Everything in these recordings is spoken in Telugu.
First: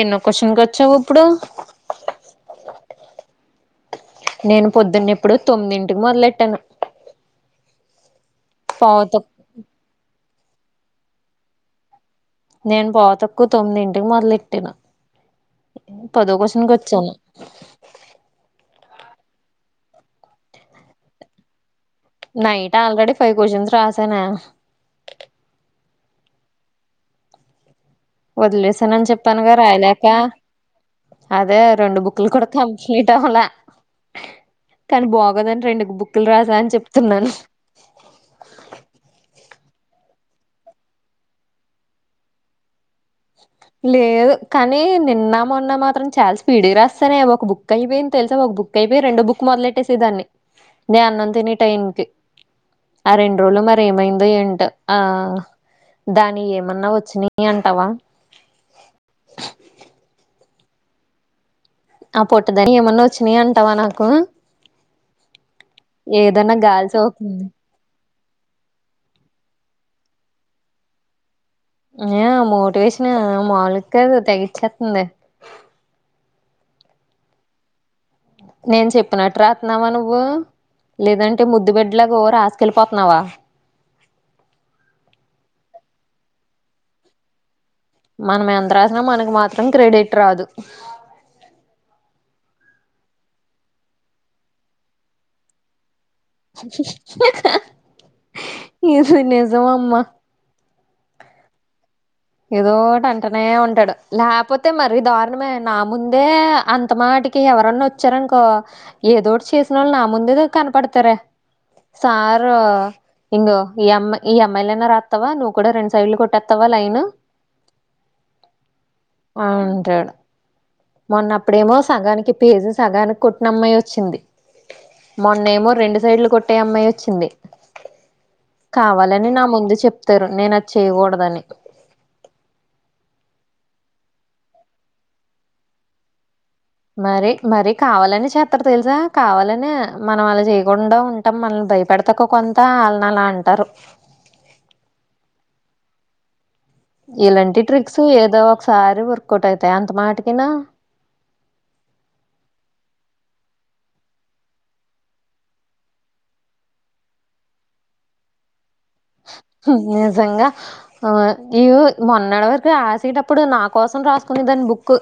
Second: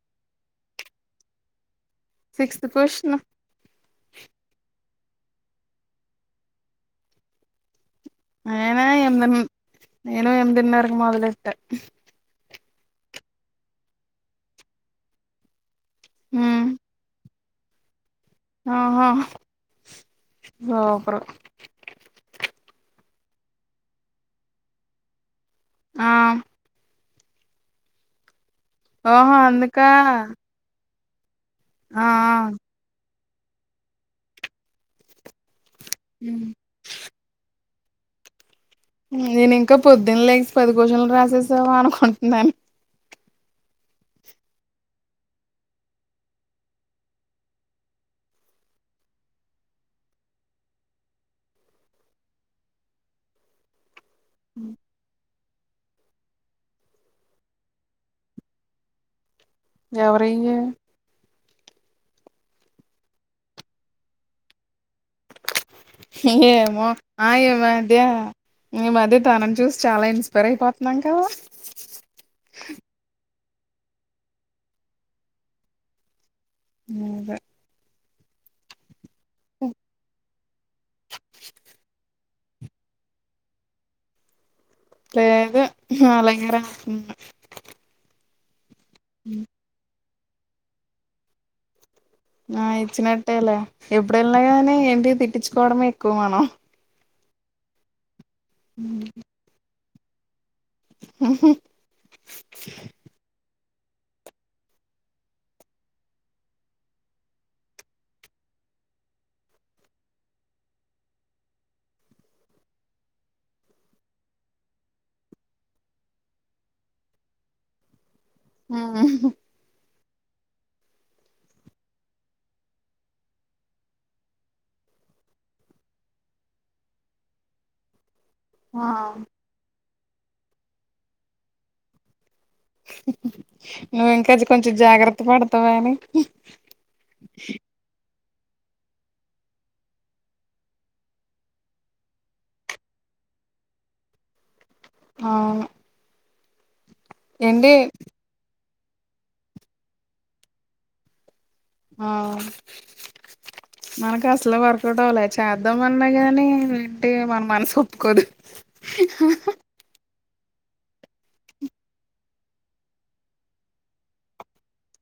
ఎన్నో క్యూషన్ కి వచ్చావు ఉప్పుడు సిక్స్త్ క్యూస్షన్ నేను పొద్దున్న ఎప్పుడు తొమ్మిదింటికి మొదలెట్టాను నేనే పోత ఎనిమిది నేను ఎమిదిన్నరకు మోదలెట్ట నేను పావుతక్కువ తొమ్మిది ఇంటికి మొదలలెట్టిన పదో ఉమ్ క్యూస్షన్ వచ్చాను హా super night already five question రాస ఆ వదిలేసానని ఓహో చెప్పానుగా అందుకా రాయలేక అదే రెండు ఆ ఆ బుక్లు కూడా కంప్లీట్ అవ్వల కానీ బాగోదని రెండు బుక్కులు ఉమ్ రాసా అని చెప్తున్నాను నేను ఇంకా పొద్దున లే పది క్యూస్షన్ రాసేసావా అనుకుంటున్నాను లేదు కానీ నిన్న మొన్న మాత్రం చాలా స్పీడ్గా రాస్తానే ఒక బుక్ అయిపోయింది తెలుసా ఒక బుక్ అయిపోయి రెండు బుక్ మొదలెట్టేసే దాన్ని నే అన్నం తినే టైం కి ఆ రెండు రోజలు మరి ఏమై దో ఏంటో ఆ దాని ఏమన్నా వచ్చినయి అంటావా ఎవరివి ఆ పొట్టిదని ఏమన్నా వచ్చినయి అంటావా నాకు ఏదన్నా ఏమో గాలి ఆ సోకుతుంది ఈ మధ్య మేము అదే తననీ చూసి చాలా ఇన్స్పైర్ అయిపోతున్నాం కదా ఆ మోటివేషన్ మాలుగా కాదు తెగ ఇచ్చేతుంది ఇంగ నేను చెప్పినట్టు రాతున్నావా నువ్వు లేదంటే ముద్దు బిడ్డలాగా రా ఎల్లిపోతున్నావ లేదు అలాగే రాస్తున్న మనం ఎంత్రాసినా మనకు మాత్రం క్రెడిట్ రాదు ఆ ఇచ్చినట్టేలే ఎప్పుడన్నగా ఏంటి తిట్టిచ్చుకోవడమే ఎక్కువ మనం ఇది నిజము అమ్మ ఉహు నే ఉంటాడు లాపోతే మరి దారుణమే నా ముందే అంత మాటికి ఎవరన్నా వచ్చారను ఏదోటి చేసిన వాళ్ళు నా ముందే కనపడతారే సారు ఇందు ఈ అమ్మ ఈ అమ్యిలనా రాతవ నువ్ కూడాడా రెండ్ సైడ్లు కొట్టేత్తవ లైను ఉమ్ ఆ అంటాడు మొన్నప్పుడేమో సగానికి పేజు సగానికి కొట్టినమ్మాయి వచ్చింది మొన్నేమో రెండు సైడ్లు కొట్టే అమ్మాయి వచ్చింది ఆ కావాలని నా ముందు చెప్తారు నేను అది చేయకూడదని నువ్వు ఇంకా అది కొంచెం జాగ్రత్త పడతావ అని మరి మరి కావాలని చెప్ అక్క తెలుసా కావాలని మనం అలా చేయకుండా ఉంటాం మనల్ని భయపెడతాకు కొంత అలాన అలా అంట్ తరు ఆవును ఇలాంటి ట్రిక్స్ ఏదో ఒకసారి వర్కౌట్ అయితాయి అంత మాటకినా ఆ మనకు అసలు వర్కౌట్ అవ్వాలి చేద్దాం అన్నా గాని ఏంటి మన మనసు ఒప్పుకోదు నిజంగా ఆ ఇగో మొన్నడి వరకు రాసేటప్పుడు నా కోసం రాసుకునే దాని బుక్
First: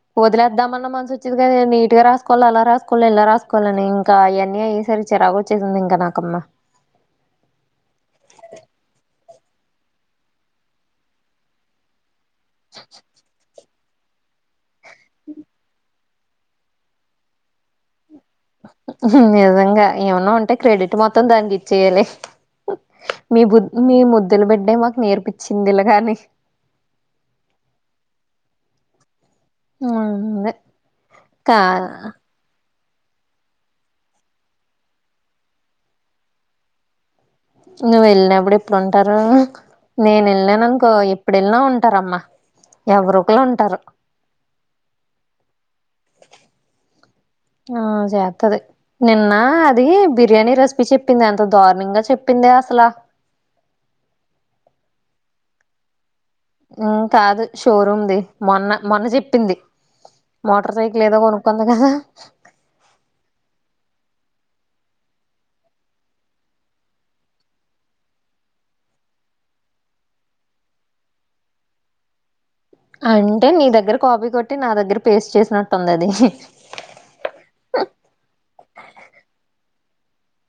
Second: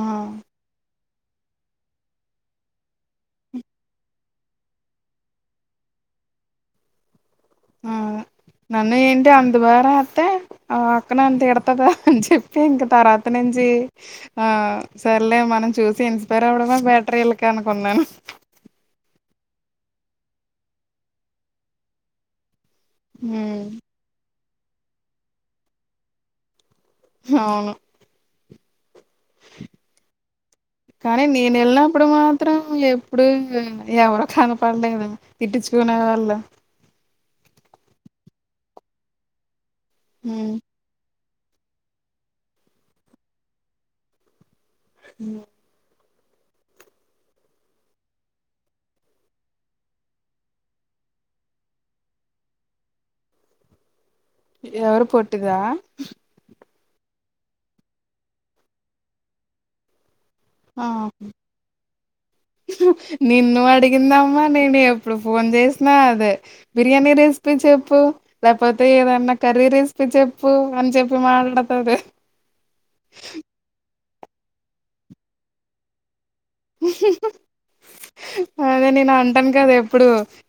ఆ వదిలేద్దామన్న మనస్ చీల్ గని ఇగ నీటిగా రాసుకోవాలి అలా రాసుకోవాలి ఇలా రాసుకోవాలని ఇంకా అయ్యన్నీ అయ్యేసరికి చిరాకోచ్చేసింది ఇంకా నాకమ్మ అంటే అంత భాగా అసితే ఆ అక్క నన్ను తిడుతదా అని చెప్పి ఇంక తర్వాత నుంచి ఆ సరేలే మనం చూసి ఇన్స్పైర్ అవ్వడమే బెటర్ ఇళ్లకి అనుకున్నాను నిజంగా ఏమన్నా ఉంటే క్రెడిట్ మొత్తం దానికి ఇచ్చేయ్యలి మీ బు ఉమ్ మీ ముద్దుల బిడ్డే మాకు నేర్పిచ్చింది ఇలాగని హవును అదే కానీ నేను కా వెళ్ళినప్పుడు మాత్రం కు ఎప్పుడు ఎవరు కనపడలేదు తిట్టిచుకునే వాళ్ళు ఇంగ వెళ్ళినప్పుడు ఎప్పుడుంటారు నేను ఉమ్ వెళ్ళినానుకో ఇప్పుడేన్నో ఉంటారమ్మా ఎవరో ఒకలుంటారు హుమ్ ఆ చేస్తది నిన్న అది బిర్యానీ రెసిపీ చెప్పింది ఎంత దారుణంగా చెప్పిం దే అసలా ఎవరు పోట్టి దా కాదు షోరూమ్దిి మొన్న మొన్న చెప్పింది మోటార్ ఆ సైకిల్ ఏదో కొనుక్కుంది కదా నిన్ను అడిగిందమ్మా నేను ఎప్పుడు ఫోన్ చేసినా అదే బిర్యానీ రెసిపీ చెప్పు లేకపోతే ఏదన్నా క కరీ రెసిపి చెప్పు అని చెప్పి మాట్డడ్తంది అంటే నీ దగ్గర కపీ కొట్టి నా దగ్గర పేస్ట్ చేసినట్టుంది అది ఇప్పుడు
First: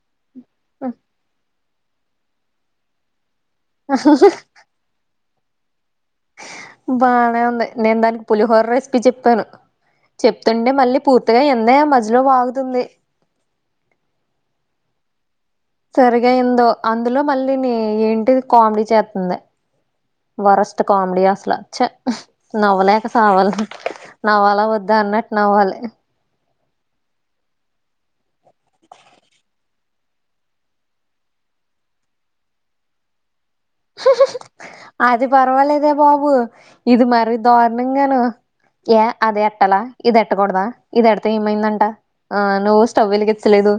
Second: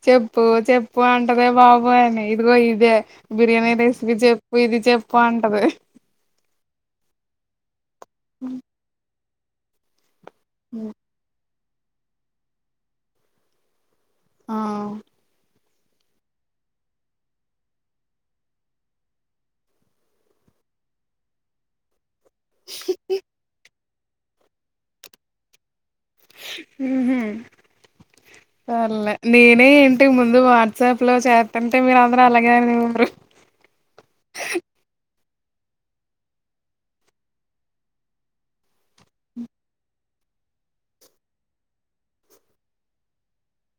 చెప్పు చెప్పు అంటదే బాబో అని ఇదిగో ఇదే బిర్యానీ రెసిపీ చెప్పు ఇది చెప్పు అంటది బానే ఉంది నేను దానికి పులిహోర రెసిపీ చెప్పాను చెప్తుంటే మళ్ళీ పూర్తిగా ఇందే మధ్యలో వాగుతుంది ఆ సరిగాయిందు అందులో మళ్ళీ ని ఏంటి కామెడీ చేస్తుంది వరస్ట్ కామెడి ఆసలాచ్చ నవ్వలేక సావాల్ నవ్వాలా వద్దా అన్నట్టు నవ్వాలి మ్ హు సర్లే నేనే ఏంటి ముందు వాట్సాప్ లో చేతుంటే మీరు అందరు అలాగే అనేవరు అది పర్వాలేదే బాబు ఇది మరి దారుణంగాను ఏ అదే ఎట్టాల ఇది ఎట్టకూడదా ఇది ఎడితే ఏమైందంట ఆ నువ్వు స్టవ్ వెలికిచ్చలేదు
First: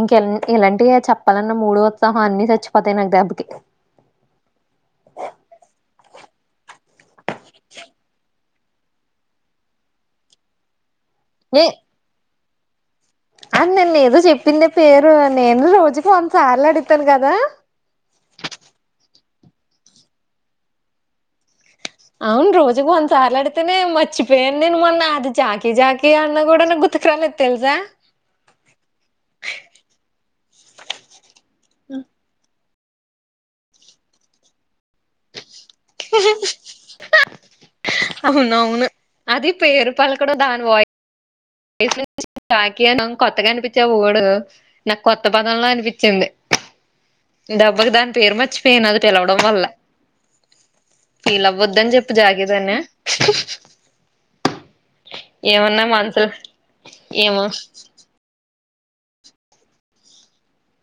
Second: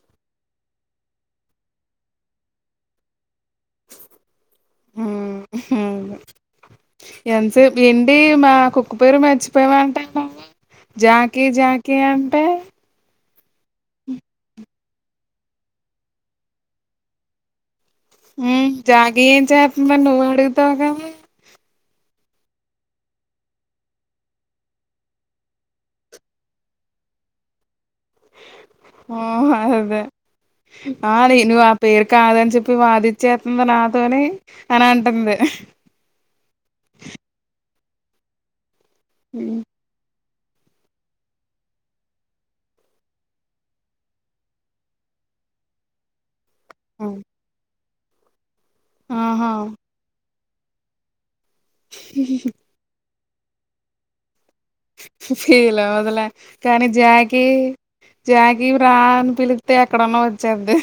ఇంకెన్ ఎలాంటి చెప్పాలన్న మూడ ఉత్సాహం అన్ని చచ్చిపోతాయి నాకు దెబ్బకి మ్ అవును ఎంతసేపు ఏంటి మా కుక్క పేరు మర్చిపోయ అంటాందమ్మా జాకి ఏ జాకి అంటే అది నేన్న ఏదో చెప్పిందే పేరు నేను రోజుకి వందసార్లు అడుగుతాను కదా మ్ జాకి ఏం చేస్తుంది అని నువ్వు అడుగుతావ్ కాదె అవును రోజుకు వందసార్లు అడుగుతనే మర్చిపోయాను నేను మొన్న అది జాకిీ జాకి అన్న కూడా గుర్ ర్త్తు కురాలేదు తెల్సా మ్ అదే ఆ నిను ఆ పెరు కదాన్ చెప్ వాదిచ్చేతుంది నాతోని అని అంటుంది అవునవును అది పెరు పాల్ కూడా దాని వాయి [unintelligible] జాకీ అని కొత్తగా అనిపించే ఆ వార్డ్ నాకు కొత్త పదంల అనిపిచింది ఆ ఓదు దాని పేరు మచ్చిపోయిన అది పిలువడం వాళ్ల ఫీలవద్దు అని చెప్పు జాగీదనే ఫీల్ అవ్వదులే కానీ ఏమో జాకి జ కాకి వు రా అని పిలికితే ఎక్కడున్నా వచ్చేది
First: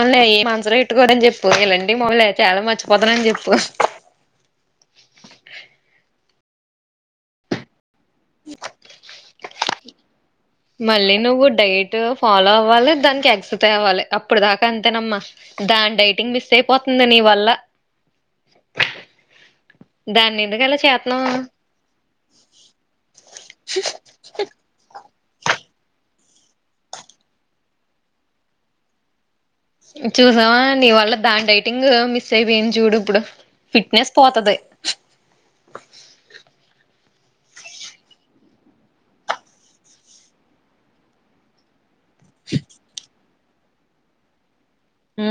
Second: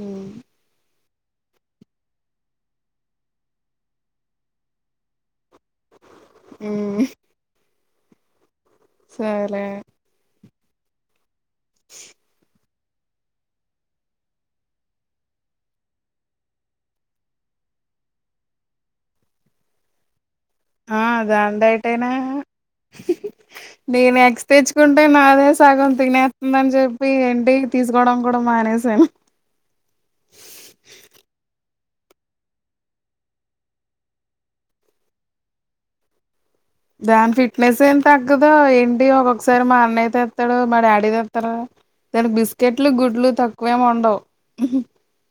ఉన్నాయి మనసురేట్ పట్టుకోరు అని చెప్పు ఎలాండి మాములే చాలా మర్చిపోతారని చెప్పు ఉ ఇ సరే లేే మళ్ళీ నువ్వు డైట్ ఫాలో అవ్వాలి దానికి ఎగ్స్ తేవాలి అప్పుడు దాకా అంతేనమ్మా దాని డైటింగ్ మిస్ అయిపోతుంది నీ వల్ల దాన్ని ఎందుకు అలా ఆ చేతున్నావు దందు అంయిటైనా నేను ఎగ్స్ తెచ్చుకుం అంటే నాదే సాగం తినేస్తుందని చెప్పి ఏంటి తీసుకోవడం కూడా మానేసాను చూసావా నీ వాళ్ళ దాని డైటింగ్ మిస్ అయిపోయింది చూడు ఇప్పుడు ఫిట్నెస్ పోతది దాని ఫిట్నెస్ ఏం తగ్గదో ఏంటి ఒక్కొక్కసారి మా అన్నయ్య తేస్తాడు మా డాడీ తేస్తారు దానికి బిస్కెట్లు గుడ్లు తక్కువేము ఉండవు ఉ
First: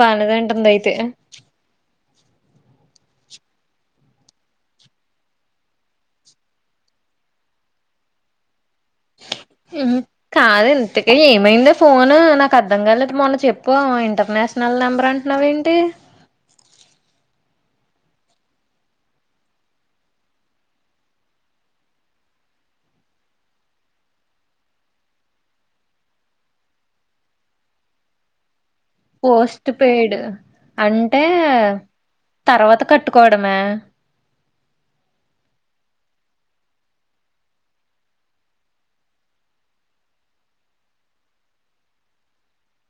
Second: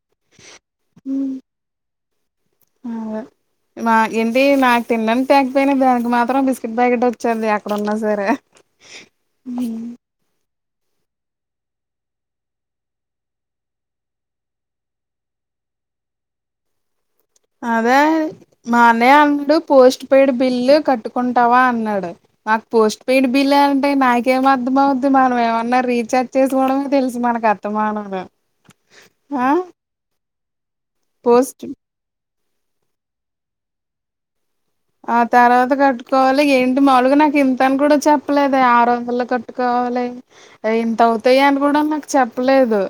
బానేదంటుంది అయితే అవునా మా ఏంటి నాకు తినడానికి తేకపోయినా దానికి మాత్రం బిస్కెట్ బ్యాకెట్ వచ్చేది ఎక్కడున్నా సరే ఇల్ కాదే ఇంతకి ఏమైందో ఫోన్ నాకు అర్థం కాలేదు మొన్న చెప్పు ఇంటర్నేషనల్ నెంబర్ అంటున్నావు ఏంటి ఏ అదే మా అన్నయ్య అండు పోస్ట్ పెయిడ్ బిల్లు కట్టుకుంటావా అన్నాడు నాకు పోస్ట్ పెయిడ్ బిల్ అంటే నాకు ఏం అర్ధం అవుద్ది మనం ఏమన్నా రీఛార్జ్ చేసుకోవడమే తెలుసు మనక్ కర్తమానం రా పోస్ట్ పెయిడ్ అంటే పోస్ట్ తర్వాత కట్టుకోవడమే ఆ తర్వాత కట్టుకోవాలి ఏంటి మాములుగా నాకు ఇంత అని కూడా చెప్పలేదే ఆరు వందలు కట్టుకో కోవాలి ఇంత అవుతాయి అని కూడా నాకు చెప్పలేదు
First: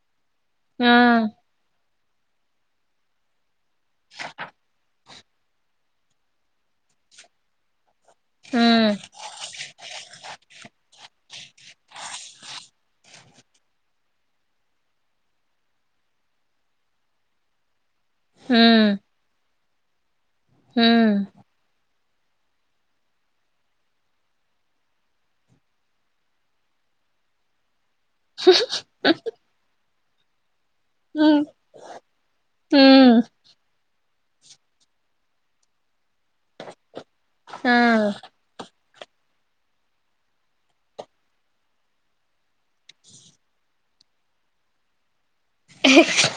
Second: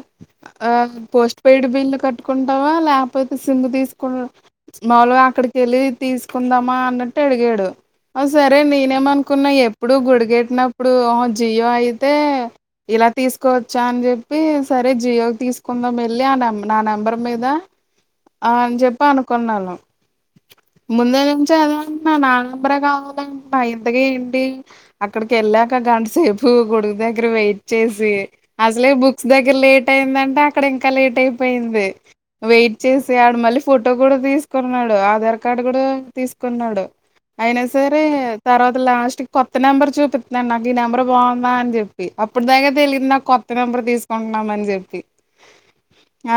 ఆ పోస్ట్ పెయిడ్ బిల్లు కట్టుకుంటావా లేకపోతే సిమ్ తీసుకొను మాములుగా అక్కడికెళ్ళి తీసుకుందామా అన్నట్టు అడిగాడు ఆ సరే ఉమ్ నేనేమనుకున్నా ఎప్పుడు గుడికెట్టినప్పుడు జియో అయితే ఇలా తీసుకోవచ్చా అని చెప్పి సరే జియోకి తీసుకుందాం వెళ్ళి ఆ నంబ్ నా నెంబర్ మీద ఆన్ జెప్ప అనుకున్నాను హూ ఓనా నా నెంబర్ కావాలంటన్నా ఇంతకి ఏంటి అక్కడికెళ్ళాక గంట సేపు గోడుకు దగ్గర వెయిట్ చేసి అసలే బుక్స్ దగ్గర లేట్ అయిందంట అక్కడ ఇంకా లేట్ ఉమ్ అయిపోయింది వెయిట్ ఉమ్ చేసి ఆడు మళ్ళీ ఫోటో కూడా తీసుకున్నాడు ఆధార్ కార్డు కూడా తీసుకున్నాడు అయినా ఆ సరే తర్వాత లాస్ట్ తీక్ కొత్త నెంబర్ చూపిత్తున్నాను నాకు ఈ నెంబర్ బాగుందా అని చెప్పి అప్పటి దాక తెలియదు నాకు కొత్త నెంబర్ తీసుకు ఉన్నాం అన్ జేప్పి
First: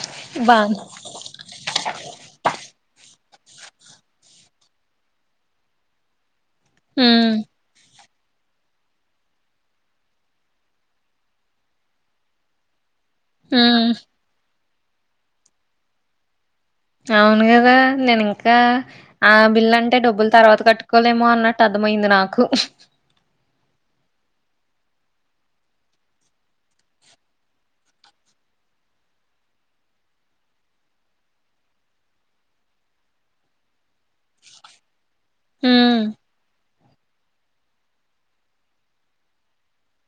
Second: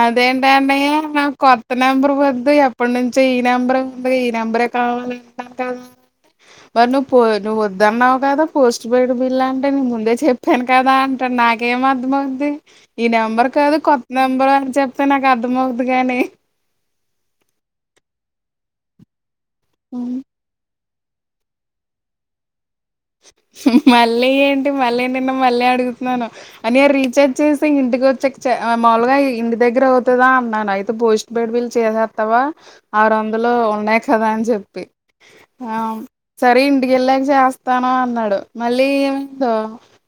అదేంటండి బానే నా కొత్త నెంబర్ వద్దు ఎప్పడు నుం చీ ఈ నెంబర్ బీ నెంబరే కావలంట కద మరి నుపో ఉమ్ నువ్వు వద్దున్నావ్ కదా పోస్ట్ పెయిడ్ బిల్ అంటే నేను ముందే చెప్పాను కదా అంటన్న నాకేం అర్ధం అవ్వుది ఈ నెంబర్ కాదు ఉమ్ కొత్త నెంబరు అని చెప్తే నాకు అర్థం అవ్వుద్ది గాని అవును గదా నేను ఇంకా ఆ బిల్ అంటే డబ్బులు తర్వాత కట్టు క్కలేమో అన్నట్టు అర్థమైంది నాకు ఉఫ్ హు హు మళ్ళీ ఏంటి మళ్ళీ నిన్న మళ్ళీ అడుగుతున్నాను అన్నయ రీఛార్జ్ చేసి ఇదిగో చ ఛ మాములుగా ఇంటి దగ్గర అవుతదా అన్నాను అయితే పోస్ట్ బేడ్ బిల్ చేసేస్తవా అరువందాలు ఉన్నాయి కదా అని చెప్పి ఉమ్ సరే ఇంటికి వెళ్ళాక చేస్తా స్తాను అన్నాడు మళ్ళీ ఏమైందో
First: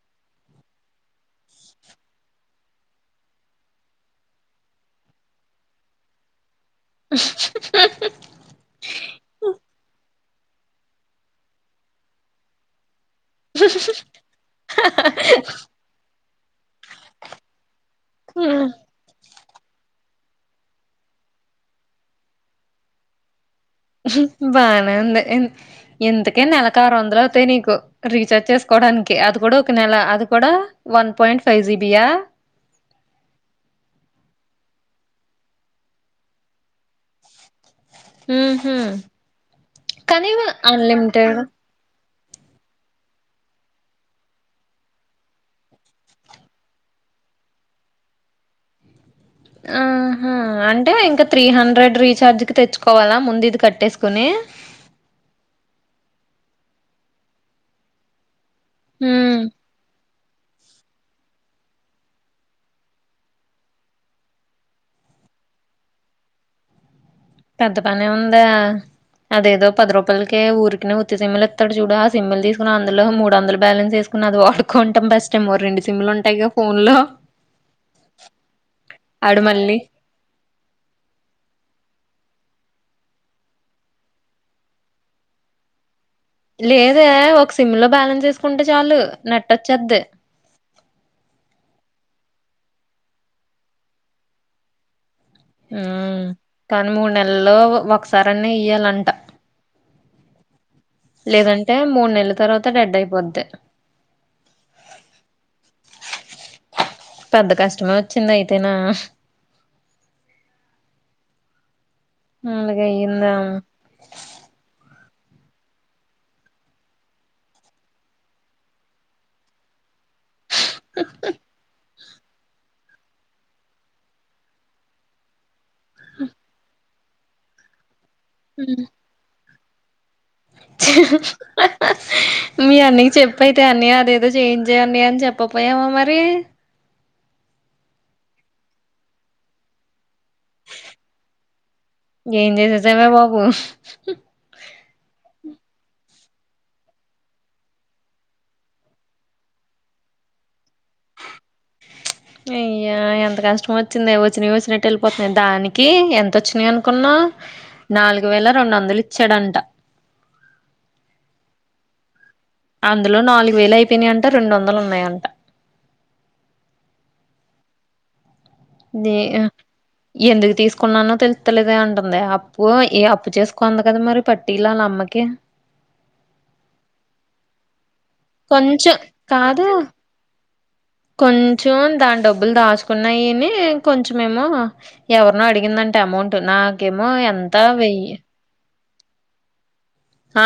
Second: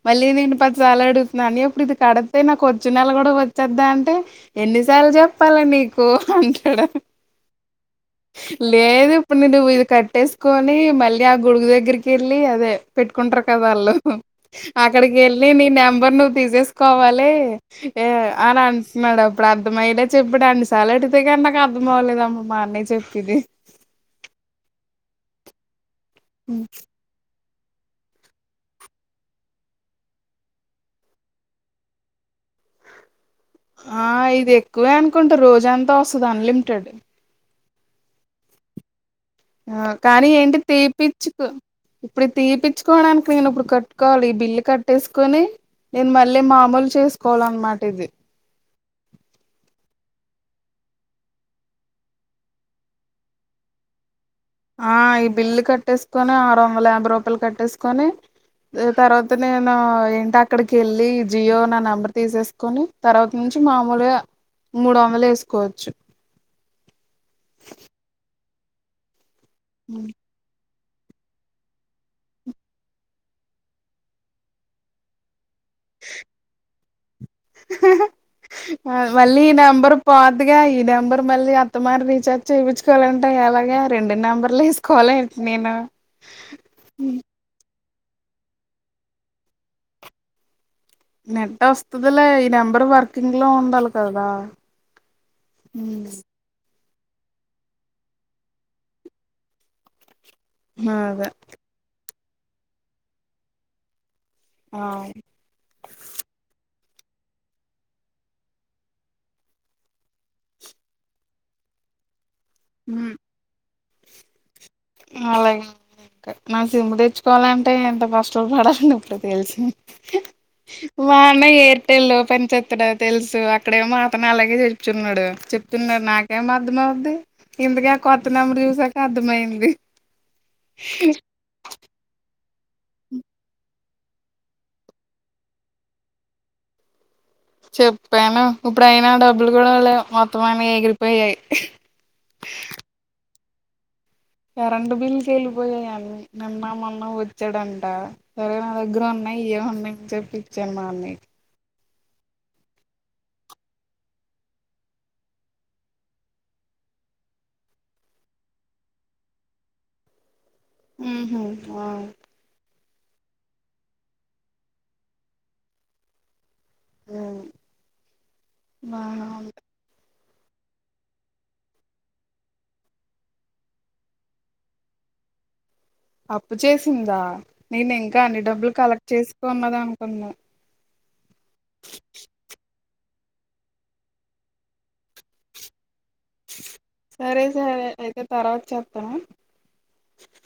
మళ్ళీ నేను పదిసార్లు అడుగుతున్నాని ఇప్పుడు ఇది కరక్ట్ నా కొర్చ్చు నెల కూడా వచ్చెద్దా అంటే ఎన్నిసార్లు చెప్పాలి నీకు ఉహు అంటే [inaudible] కొనీ మళ్ళీ ఆ గొడుగు దగ్గరికి వెళ్ళి అదే పెట్టుకుంటారు కదా వాళ్ళు ఉహు అక్కడికి వెళ్ళి నీ నెంబర్ నువ్వు తీసేసుకోవాలి ఏ అని ఉమ్ అంనినడు ఇప్పుడు అర్థమయ్యేల చెప్పడండి సార్లు అడితే కానీ నాకు అర్థం అవ్వలేదుమ్మ మా అన్నయ్య చెప్పేది ఉహు బానే ఉంది ఇంత్ ఇంతకి నెలకు ఆరువందలు అవుతాయి నీకు ఓ రీచార్జ్ చేసుకోవడానికి అది కూడా ఒక నెల అది కూడా వన్ పాయింట్ ఫైవ్ జీబియా ఆ ఇది ఎక్కువే అనుకుంటా రోజ అంతా వస్తుంది అన్లిమిటెడ్ ఉ హు ఆ కానీ ఏంటి తీపిచ్చుకు ఇప్పుడు తీపిచ్చుకోవడానికి నేను ఇప్పుడు కట్టుకోవాలి ఈ బిల్ కట్టేసుకొని నేను మళ్ళీ మామూలు చేసుకోవాలన్నమాట ఇది ఆహా అంటే ఇంకా త్రీహండ్రెడ్ రీచార్జ్కి తెచ్చుకోవాల ముందు ఇది కట్టేసుకుని ఆ ఈ బిల్లు కట్టేసుకొని ఆరువందల యాభై రూపాయలు కట్టేసుకొని దె తర్వాత ఉమ్ నేను ఏంట్ అక్కడికి వెళ్ళి జియో నా నెంబర్ తీసేసుకొని తర్వాత నుంచి మామూలుగా మూడు వందలు ఏసుకోవచ్చు పెద్ద పనే ఉందా అదేదో పది రూపాయలకే ఊరి ఉత్తి సిమ్ల్ ఇస్తాడు చూడా ఆ సిమ్ల్ తీసుకు అందులో మూడుంద బ్యాలెస్ వేకుని అది వాడుకుంటాం బస్ట్ మమో రెండి సిమ్లు ఉంటాయి క ఫోన్ లో మళ్ళీ ఈ నంబర్ పోదుగా ఈ నెంబర్ మళ్ళీ అత్తమారి చూపించుకోవాలంటే ఎలాగే రెండు నెంబర్లు వేసుకోవాల ఏంటి నేను లేద ఒక సిమ్ లో బ్యాలెన్స్ వేసుకుంటే చాలు నెట్ వొచ్చేతది నెట్ వస్తుదిలే ఈ నెంబరు వర్కింగ్ లో ఉండాలి కదా ఉ ఉమ్, కానీ మూడు నెలల్లో ఒకసార అన్న ఇయ్యాలంట అదే లేదంటే మూడు నెలల తర్వాత డెడ్ అయిపోది ఆ పెద్ద కష్టమే వచ్చింది అయితేనా ఉందుకయందా హాయ్ నా సిమ్పు తెచ్చుకోవాలంటే ఎంత కష్టలు పడాలండి ఇప్పుడు తెలిసి వ మ ఏ ట్టెళ్ళ పని చెత్తడా తెలుసు అక్కడే మాత్రను అలాగే చెప్ున్నాడు చెడు చెతున్నారు నాకేం అర్థం అవద్ది ఇందుకే కొత్త నెంబరు చూసాక అర్థంమయంది మీ అన్నకి చెప్పైతే అన్నయ అదేదో చేయించేయడి అని చెప్పపోయామా మరి చెప్పాను ఇప్పుడు అయినా డబ్బులు కూడా మొత్తం స మన ఏగిరిపోయయి ఏం చేసేసావే బాబు కరెంటు బిల్ క వెళ్ళిపోయాయిని నిన్న మొన్న వచ్చాడంట సరే నా దగ్గర ఉన్నా అయ్యో మీకు చూపిచ్చనని అయ్యో ఎంత కష్టం వచ్చింది. వచ్చినవి వచ్చినట్టు వెళ్ళిపోతున్నాయి. దానికి ఎంత వచ్చినయి అనుకున్నావూ నాలుగు వేల రెండు వందలు ఇచ్చాడంట ఉహ్ ఆ అందులో నాలుగు వేలు అయిపోయినాయంట రెండు వందలు ఉన్నాయంట హ్ మ దే [unintelligible] ఎందుకు తీసుకున్నానో తెలుత్తలేదే అంటుంది. అప్పు ఏ అప్పు చేసి కోంది కదా మరి పట్టిలు అల్ల అమ్మకి అప్పు చేసిందా నేను ఇంకా అన్ని డబ్బులు కొంచెం కలెక్ట్ కాదు చేసుకున్నద అనుకున్నా కొంచెం దాని డబ్బులు దాచుకున్నాయి. అని కొంచెం ఏమో ఎవరినో అడిగిందంట అమౌంట్ నాకేమో ఎంత వెయ్యి అ ఆ